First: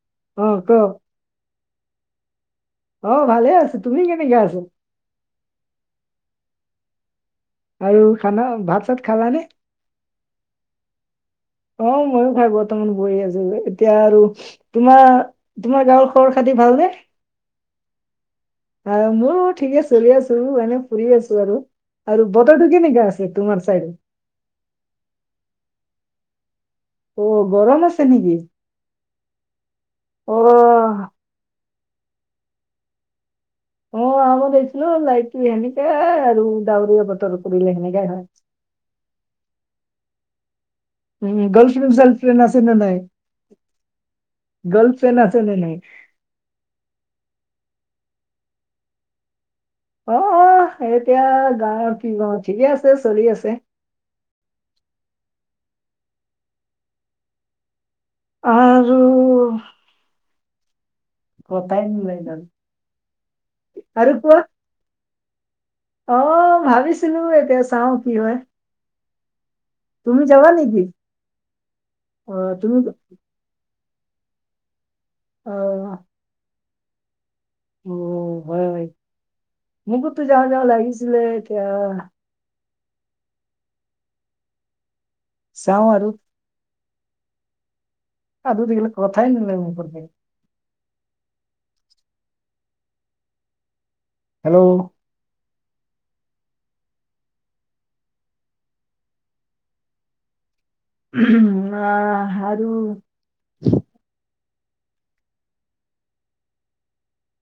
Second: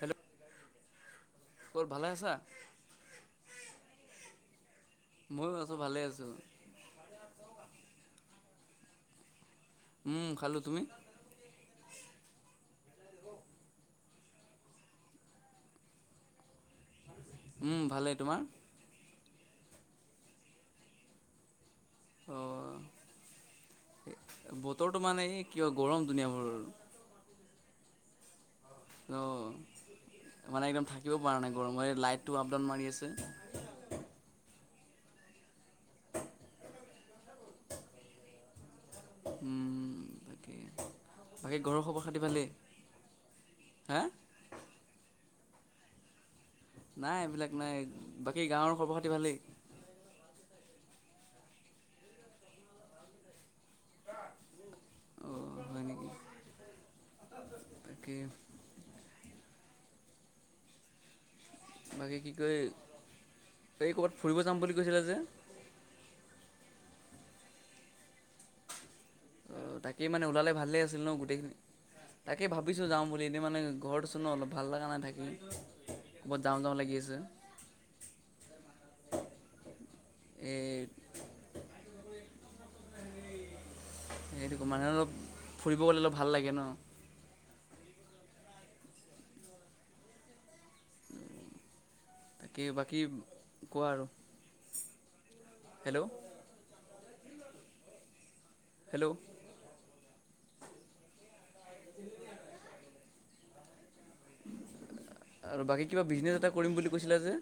Hello অ', ক' ক'ত, ভালে আছা? অ', ভালে আছোঁ, তুমি কেনেকে আছা? ময়ো আছোঁ ভালে আছোঁ আৰু খানা, ভাত-চাত খালানে? উম খালোঁ তুমি অ', মইয়ো খাই বৰ্তমান বহি আছো, এতিয়া আৰু তোমাৰ-তোমাৰ গাঁৱৰ খবৰ খাতি ভালনে? উম ভালে, তোমাৰ? বাৰু মোৰো ঠিকে চলি আছো। এনে ফুৰি আছো আৰু। আৰু বতৰটো অঁ কেনেকা আছে তোমাৰ চাইডে? ধুনীয়া মোৰ অ', গৰম আছে নেকি? অ', অ মানে একদম থাকিব পৰা নাই গৰমত। এই লাইটটো আপ-ডাউন মাৰি আছে। অ', আ খাব লৈছিলো লাইটটো এনেকাই আৰু ডাৱৰীয়া বতৰ কৰিলে সেনেকাই হয়। উম তাকে উম, বাকী ঘৰৰ খবৰ খাতি গৰ্লফ্ৰেণ্ড-চাৰ্লফ্ৰেণ্ড ভালেই আছে না নাই? হা গৰ্লফ্ৰেণ্ড আ আছে নে নাই? নাই এইবিলাক নাই। বাকী গাঁৱৰ খবৰ খাতি ভালেই? অ', অ', এতিয়া গাঁৱত কিবা, ঠিকে আছে চলি আছে। অঁ হয় তাকে আৰু বতাই বাকী লৈ কি গ'ল। কয় এই আৰু ক'ৰবাত কোৱা। ফুৰিব অ', যাম বুলি কৈছিলে যে ভাবিছ ছিলো এতিয়া চাওঁ কি হয়। ত' তাকেই তুমি মানে যাবা ওলালে নেকি ভালেই আছিল ন গোটেই খিনি। অ তাকেই তুমি ভাবিছো যাওঁ বুলি এতিয়া মানে ঘৰত আছো ন, অলপ ভাল লগা নাই থাকি। অ ক'ৰবাত যাওঁ যাওঁ লাগি আছে। অ', হয়। মোকোতো যাওঁ যাওঁ এই লাগিছিলে এতিয়া সেইটোকে মানে অলপ ফুৰিব চাওঁ গ'লে আৰু অলপ ভাল লাগে ন। [unintelligible] কথাই নোলাই মূখৰ পৰা তাকে বাকী কোৱা আৰু। হেল্ল'। হেল্ল'। হেল্ল'। [unintelligible] অ', আৰু আৰু বাকী কিবা বিজনেচ এটা কৰিম বুলি কৈছিলা যে?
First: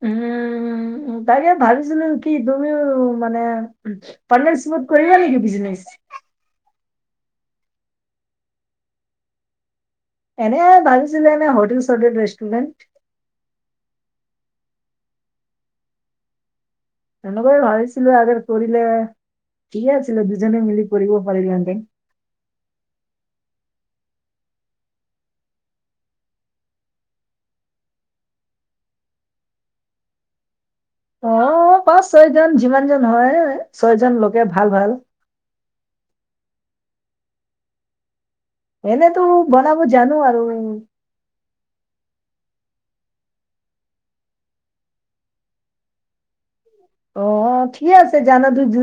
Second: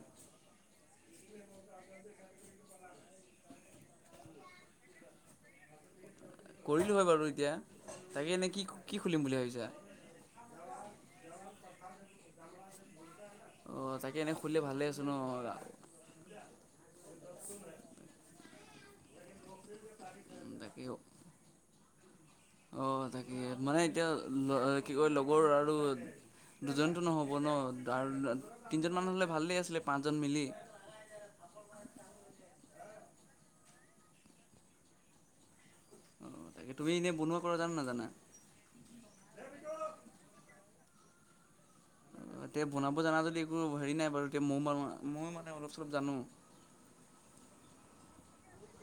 [unintelligible] উম, তাকে ভাবিছিলো কি তুমিও মানে পাৰ্টনাৰশ্বিপত কৰিবা নেকি বিজনেছ? [inaudible] কৰিলো হয় বাৰু এতিয়া। তাকে এনেই কি, কি খুলিম বুলি ভাবিছা? এনে ভাবিছিলো এনে হ'টেল-চ'টেল, ৰেষ্টুৰেণ্ট অ', তাকে এনে খুলিলে ভালে আছে ন এনেকুৱাই ভাবিছিলো আৰু কৰিলে ঠিকে আছিলে দুজনে মিলি কৰিব পাৰিলাহেঁতেন। অ', তাকে মানে এতিয়া অ', কি কয় লগৰ আৰু দুজনতো নহ'ব ন! আৰু তিনিজন মান হ'লে ভালেই আছিলে, পাঁচজন মিলি যিমানজন হয়, ছয়জন লকে ভাল, ভাল। তুমি এনেই বনোৱা কৰা জানানে নাজানা? এনেতো, বনাব জানোঁ আৰু। এতিয়া বনাব জানা যদি একো হেৰি নাই বাৰু, [unintelligible] ময়ো মানে অলপ, চলপ জানোঁ। অ', অ', ঠিক আছে, জানা যদি,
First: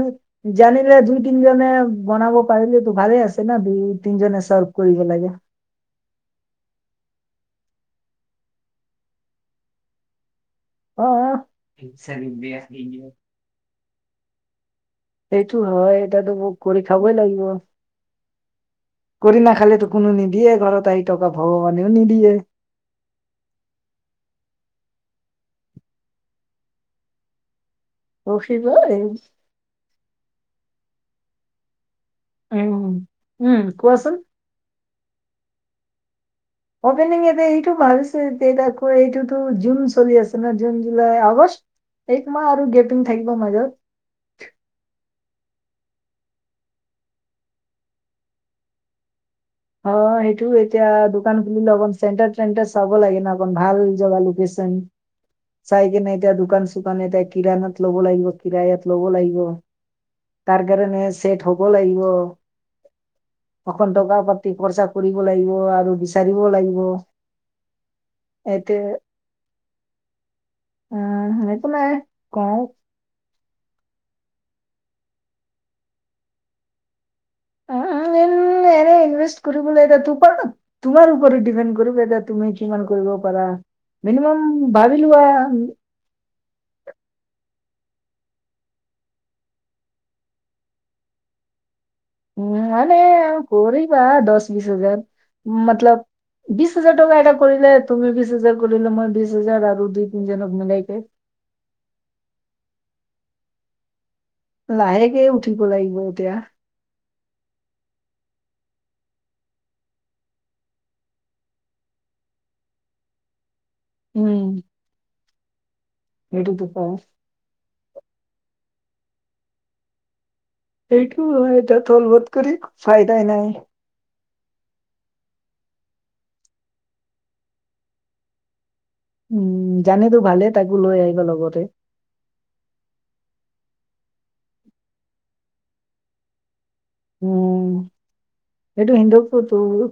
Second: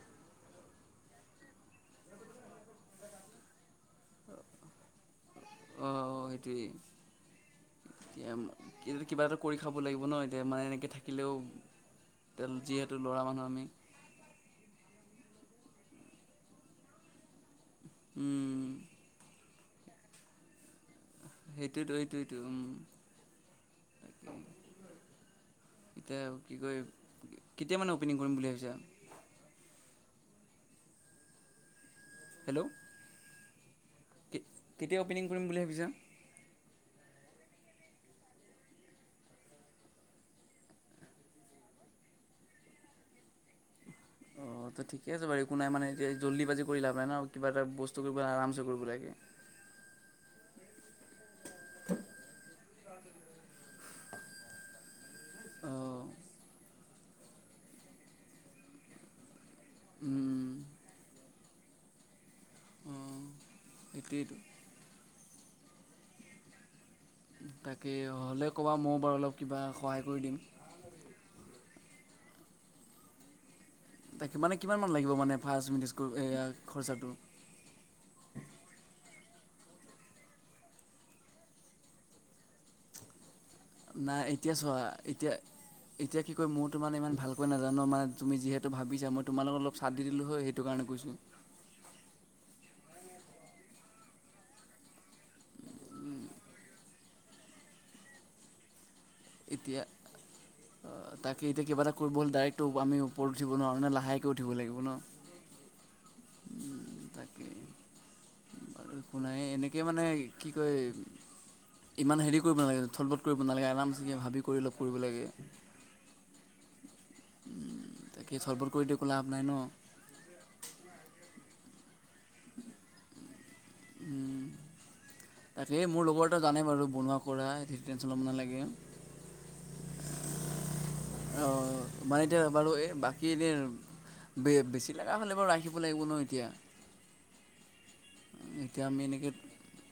জানিলে দুই, তিনিজনে বনাব পাৰিলেতো ভা ভালে আছে না, দুই, তিনিজনে চলৰ্ভ কৰিব লাগে। অঁ সেইটোৱেই [unintelligible] কিবা এটা কৰি খাব লাগিব ন [unintelligible] এনেকে থাকিলেও অ' যিহেতু ল'ৰা মানুহ আমি সেইটো হয়, এতিয়াটো ক-কৰি খাবই লাগিব। উম। কৰি নাখালেতো কোনো নিদিয়ে ঘৰত আহি। [unintelligible] ভগবানেয়ো সেইটোৱেতো নিদিয়ে। সেইটোৱেতো এতিয়া কি কয়, কেতিয়া মানে অপেনিং কৰিম অ' বুলি সেই ভাৱিছা? হেল্ল'। উম উম, কোৱাচোন। কেতিয়া অপেনিং কৰিম বুলি ভাৱিছা? অপেনিং এতিয়া এইটো ভাৱিছো যেনকে এইটোতো জুন চলি আছে ন, জুন, জুলাই, আগষ্ট। একমাহ আৰু গেপিং থাকিব মাজত। অ', তে ঠিক ঠিক আছে বাৰু একো নাই মানে, এতিয়া জলদিবাজি কৰি লাভ নাই ন, কিবা এটা বস্তু কৰিব আৰামছে কৰিব লাগে। অ', সেইটো এতিয়া দোকান খুলিলে অকন চেণ্টাৰ-টেনটাৰ চাব লাগে ন, অকন ভাল। জাগা-লোকেচন, চাই অঁ কিনে এতিয়া দোকান দোকান এটা কিৰানত ল'ব লাগিব, কিৰায়াত ল'ব লাগিব, উম তাৰ কাৰণে শ্বেট হ'ব লাগিব, অঁ অকন সেইটোৱেইতো টকা-পাতি [unintelligible] কৰিব লাগিব আৰু বিচাৰিব লাগিব। তাকে হ'লে ক'বা, এতিয়া ময়ো বাৰু অলপ কিবা সহায় কৰি দিম। কওক। তাকে মানে কিমান মান লাগিব মানে ফাৰ্ষ্ট মেনেজ কৰিব এইয়া খৰচাটো? এনে এনে ইনভেষ্ট কৰিবলৈ এতিয়া ত [unintelligible] তোমাৰ ওপৰত ডিপেণ্ড কৰিব এতিয়া তুমি কিমান কৰিব পাৰা। নাই, মিনিমাম এতিয়া চোৱা, ভাবি লোৱা এতিয়া উম, এতিয়া কি কয় মোৰটো মানে ইমান ভালকৈ না [unintelligible] মানে তুমি যিহেতু ভাৱিছা, মই তোমালোকক অলপ চাথ দি দিলোঁ হয়, সেইটো কাৰণে কৈছোঁ। উঁ, নাই, নাই কৰিবা দশ-বিশ হাজাৰ মতলব বিশ হাজাৰ টকা এটা কৰিলে, তুমি বিশ হাজাৰ কৰিলে মই বিশ হাজাৰ এতিয়া, আৰু দুই তিনিজনক মিলাইকে তাকে এতিয়া কিবা এটা কৰিব হ'লে ডাইৰেক্টটো আমিও ওপৰত উঠিব নোৱাৰোঁ ন, লাহেকে লাহেকে উঠিব লাগিব এতিয়া। তাকে একো নাই, এনেকে মানে কি কয় ইমান হেৰি কৰিব নালাগে, থতমত কৰিব নালাগে, আৰামছে কিবা ভাৱি উম কৰিব লাগে। সেইটোতো [unintelligible] তাকে খৰধৰ কৰি ত' একো লাভ নাই ন। খৰধৰ কৰি ফাইদাই নাই। উম, তাকেই মোৰ লগৰ এটা জানেই বাৰু বনোৱা কৰা, সেইটো টেনশ্যন ল'ব নালাগে। উম, জানি টো ভালেই, তাকো লৈ আহিবা লগতে। অঁ, মানে এতিয়া বাৰু এই বাকী এনে বে বেছি লগা হ'লে বাৰু ৰাখিব লাগিব ন এতিয়া। উম, এতিয়া সেইটো আমি এনেকৈ হিন্দুটো তোৰ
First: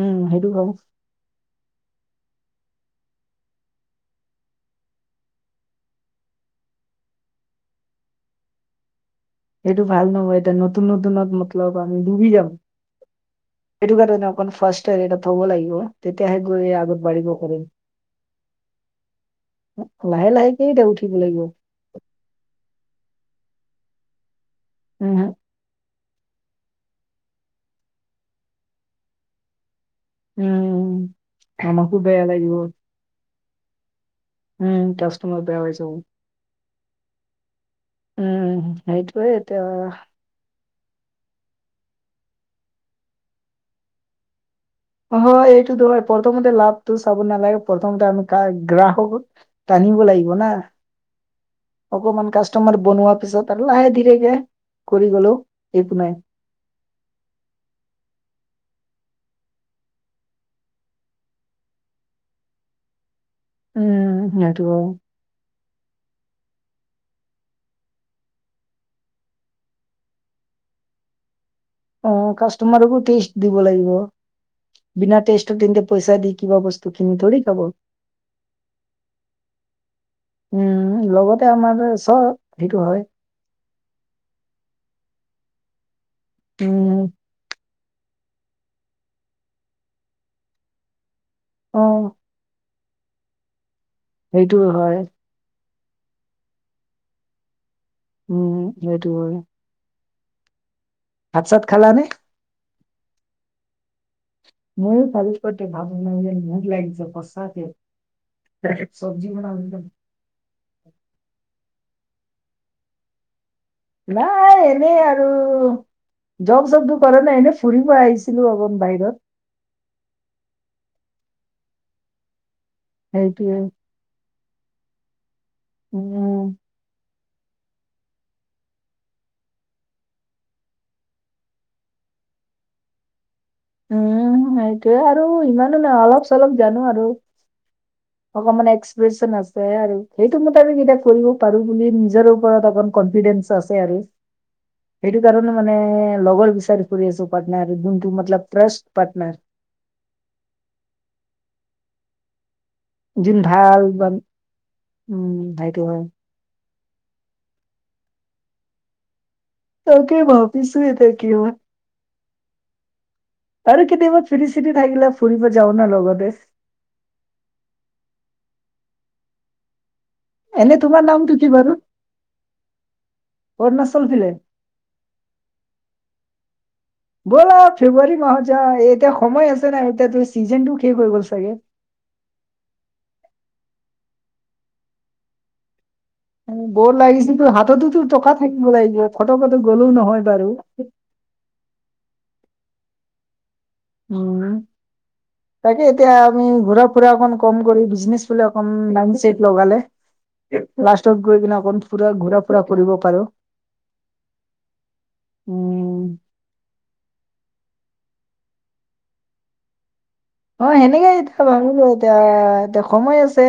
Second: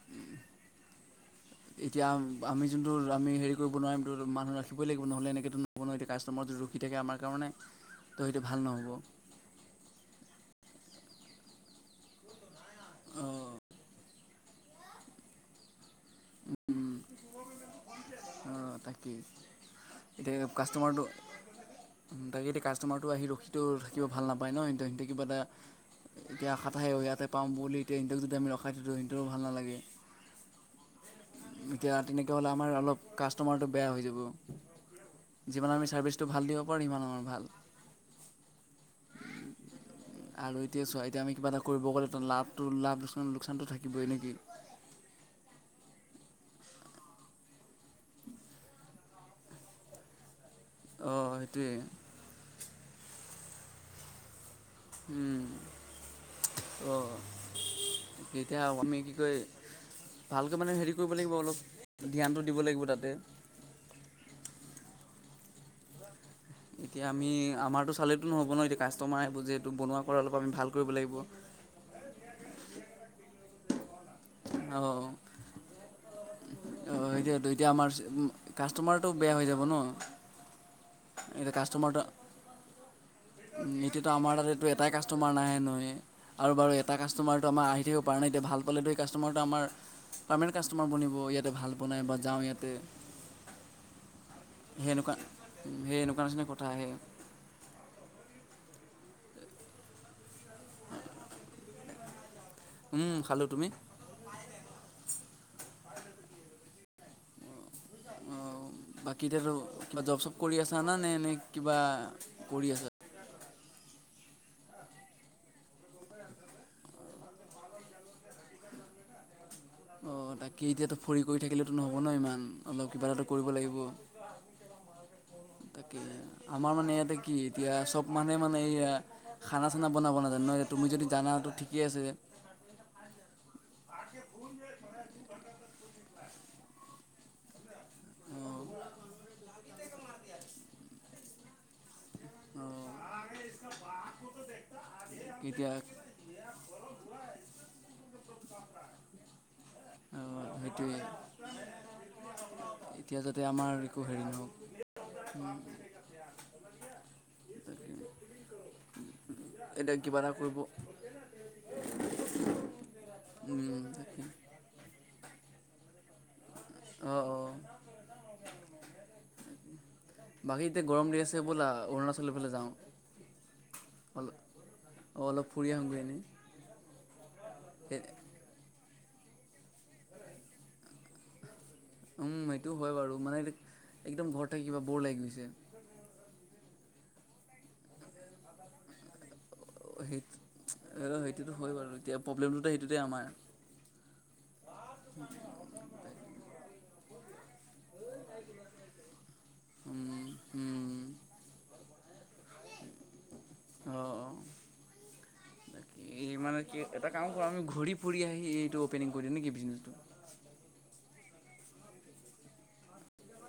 সেইটো ক'। এতিয়া আ আমি যোনটো আমি হেৰি কৰিব নোৱাৰিম, এইটোতো মানুহ ৰাখিবই লাগিব নহ'লে এনেকৈতো নহ'ব ন, এতিয়া কাষ্টমাৰ ৰখি থাকে আমাৰ কাৰণে ত' সেইটো ভাল নহ'ব। সেইটো ভাল নহয়, এতিয়া নতুন নতুনত মতলব আমি ডুবি যাম। অঁ এইটো কাৰণে অকল ফষ্টটোত এটা থ'ব লাগিব। তেতিয়াহে গৈ আগবাঢ়িব পাৰিম। অ', তাকে, লাহে এতিয়া লাহেকে এতিয়া কাষ্টমাৰটো উঠিব লাগিব তাকে এতিয়া কাষ্টমাৰটো আহি ৰখি থাকিব ভাল নাপায় ন সিহঁতে কিবা উম এটা এতিয়া আশা থাকে আহে ইয়াতে পাম বুলি এতিয়া সিহঁতক যদি আমি ৰখাই থাকো সিহঁতৰো ভাল নালাগে উম আমাক বেয়া লাগিব আমাৰতো বেয়া হৈ যাব। উম কাষ্টমাৰ বেয়া হৈ যাব। পৰিমানৰ ভাল উম এইটোয়ে এতিয়া আৰু এতিয়া চোৱা এতিয়া আমি কিবা এটা কৰিব গ'লে লাভটো লাভ লোকচানটো থাকই নে কি। হয় এইটো দো হয় প্ৰথমতে লাভটো চাব নালাগে প্ৰথমতে আমি গ্ৰাহক আনিব লাগিব না, অঁ সেইটোৱে অকমান কাষ্টমাৰ বনোৱাৰ পিছত আৰু লাহে ধীৰেকে কৰি গলো একো নাই। অঁ এতিয়া আমি কি কয় ভালকৈ মানে হেৰি কৰিব লাগিব অলপ ধ্যানটো দিব লাগিব তাতে। উম, সেইটো এতিয়া আমি আমাৰতো চালেতো নহ'ব ন! এতিয়া কাষ্টমাৰ আহিব যিহেতু বনোৱা কৰা অলপ আমি ভাল কৰিব লাগিব। অ', কাষ্টমাৰকো [unintelligible] দিব লাগিব। [unintelligible] বিনা টেষ্টৰ তেন্তে পইচা দি কিবা বস্তুকিনি থৰি সেইটোৱেতো খাব। এতিয়া অ' উম, লগতে আমাৰ চব সেইটো হয়। এতিয়াটো আমাৰ তাতেটো এটাই কাষ্টমাৰ নাহে নহয়, আৰু বাৰু এটা উম কাষ্টমাৰটো আমাৰ আহি পৰা নাই এতিয়া ভাল পালেটো এই কাষ্টমাৰটো আমাৰ পাৰমানেণ্ট কাষ্টমাৰ বনিব ইয়াত ভাল অ বনাই বা যাওঁ ইয়াতে সেইটোও সেই হয়। এনেকুৱা সেই এনেকুৱা নিচিনা কথা আহে। উম, সেইটো হয়। ভাত-চাত খালা নে? উম খালো, তুমি? মইয়ো কালিৰ পৰা [unintelligible] ভোক লাগিছে সঁচাকে। অ', বাকী চব্জি এতিয়া বনাম একদম। জ-কিবা জব চব কৰি আছা নে, নে এনে কিবা কৰি আছা। নাই, এনেই আৰু জব চবটো কৰা নাই, এনেই ফুৰিব আহিছিলো অলপ বাহিৰত। অ', তাকে, এতিয়াতো ফুৰি কৰি থাকিলেতো নহ'ব ন ইমান। অলপ কিবা এটাতো কৰিব সেইটোয়ে লাগিব, তাকে, উম আমাৰ মানে ইয়াতে কি এতিয়া চব মানুহে মানে এইয়া খানা চানা বনাব নাজানে, নহয় জানো, তুমি যদি জানা ত' ঠিকেই আছে [inaudible] উম, সেইটোয়ে আৰু ইমানো নহয় অলপ চলপ জানো আৰু। অকমান অঁ এক্সপ্ৰেচন আছে আৰু সেইটো মতে আমি তাত কৰিব পাৰোঁ বুলিয়ে নিজে নিজৰ ওপৰত অকণ কনফিডেঞ্চ আছে আৰু। সেইটো কাৰণে এতিয়া মানে লগৰ বিচাৰি ফুৰি আছোঁ, পাৰ্টনাৰ, যোনটো মতলব ফ্ৰেছ পাৰ্টনাৰ। অ', সেইটোৱে। এতিয়া এজন যাতে আমাৰ ভাল, একো হেৰি নহওক উম, সেইটো হয়। তাকে [inaudible] তাকেই ভাৱিছো, এতিয়া কি হয়। আৰু তাকে কেতিয়াবা ফিৰি-চিৰি থাকিলে ফুৰিব যাওঁ না লগতে। অ' অ' বাকী এনে এতিয়া তোমাৰ গৰম দি নামটো আছে কি ব'লা বাৰু অৰুণাচলৰ ফালে যাওঁ। অৰুণাচল অল, ফালে অ', অলপ ফুৰি আহোগে এনেই। ব'লা ফেব্ৰুৱাৰী মাহত যাওঁ এতিয়া সময় আছে নাই এতিয়াতো চিজনটো শেষ হৈ গ'ল চাগে উম, সেইটো হয় বাৰু মানে এত একদম ঘৰত থাকি কিবা ব'ৰ লাগি গৈছে। ব'ৰ লাগিছে তোৰ হাততেটো টকা থাকিব লাগিব খত সেই সেইটোতো হয় বাৰু, এতিয়া প্ৰব্লেমটোতা সেইটোতে আমাৰ। উম। তাকে এতিয়া আমি ঘূৰা-ফুৰা অকণ কম কৰি বিজনেচ ফালে অকণ লাইনটো চেট লগালে। অঁ লাষ্টত গৈ কিনে অকণ ফুৰা, ঘূৰা-ফুৰা কৰিব পাৰোঁ। অ', অ', উম, মানে কি এটা কাম কৰা আমি ঘূৰি ফুৰি আহি এইটো অপেনিং কৰি দিওঁ নেকি বিজনেছটো? অ', সেনেকেই [unintelligible] এতিয়া এতিয়া সময় আছে।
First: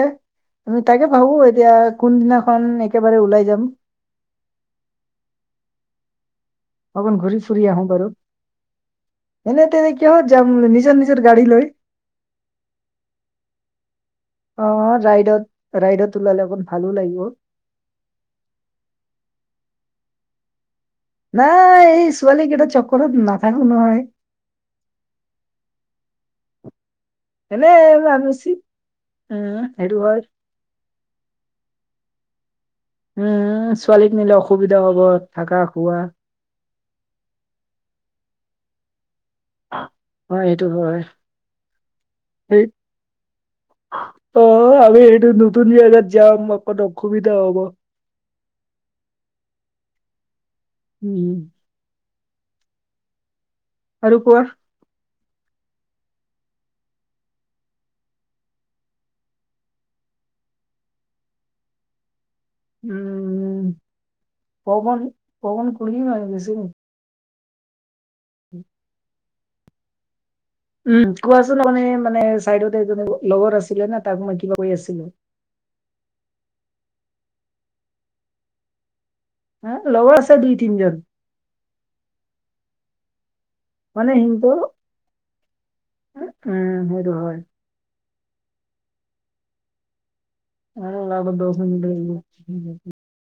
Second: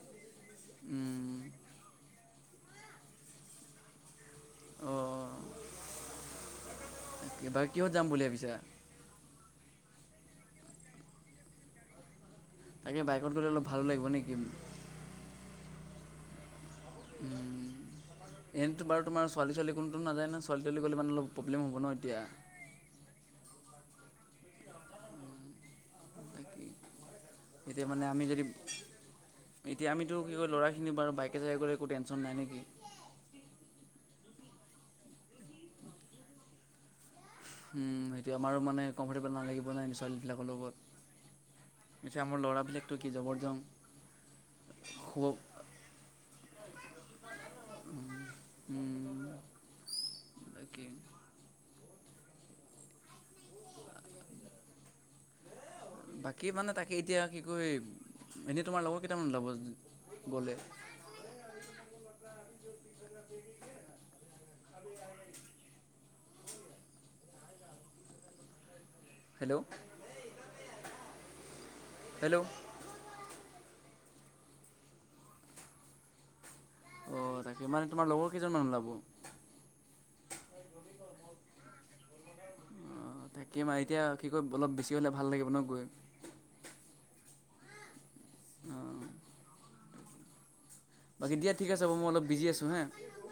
আমি তাকে ভাবো বিজনেছটো এতিয়া কোনদিনাখন একেবাৰে ওলাই যাম। অ', অ', অ'। অকন ঘূৰি-ফুৰি আহো বাৰু। এনে তেনে কিহত যাম নিজৰ নিজৰ গাড়ী লৈ? তাকে বাইকত গ'লে অলপ ভালো লাগিব নেকি? অ' ৰাইডত ৰাইডত ওলালে অকণ ভালো লাগিব। উম, এনেটো বাৰু তোমাৰ ছোৱালী, ছোৱালী কোনটো নাযায় না ছোৱা নাই, এই ছোৱালীকেইটাৰ চক্কৰত নাথাকো নহয়। তাকে এতিয়া মানে আমি যদি উম, এতিয়া সেইটো আমিতো হয়। কি কয় ল'ৰাখিনি বাৰু বাইকে চাইকে গ'লে একো টেন চন নাই নেকি? উম, ছোৱালীক নিলে অসুবিধা হ'ব থাকা, খোৱা। উম, সেইটো আমাৰো মানে কম্ফৰটেবল নালাগিব না কি অ' ছোৱালীবিলাকৰ সেইটো হয়। লগত। এতিয়া আমাৰ সেই ল'ৰাবিলাকটো কি জবৰ জং। অ', আমি এইটো শুব নতুন জেগাত যাম অকণ অসুবিধা হ'ব। উম। উম। আৰু কোৱা। বাকী মানে তাকে এতিয়া কি কয় এনে তোমাৰ লগৰ কেইটামান ওলাব গ'লে? উম, পবন, পবন কুলি আৰু বেছিম উম। হেল্ল'। উম, কোৱাচোন মানে মানে হেল্ল' চাইডত এজনী লগৰ আছ ছিলে না তাক মই কিবা কৈ আছিলোঁ। অ', তাকে, মানে তোমাৰ লগৰ কেইজনমান ওলাব? হা, লগৰ আছে দুই, তিনজন। কি মা এতিয়া মানে কি কয়, সিহঁতৰ অলপ বেছি হ'লে ভাল লাগিব ন' গৈ। উম, সেইটো হয়। অ' বাকী দিয়া ঠিক আছে হ'ব মই অলপ বিজি আছোঁ হা [unintelligible]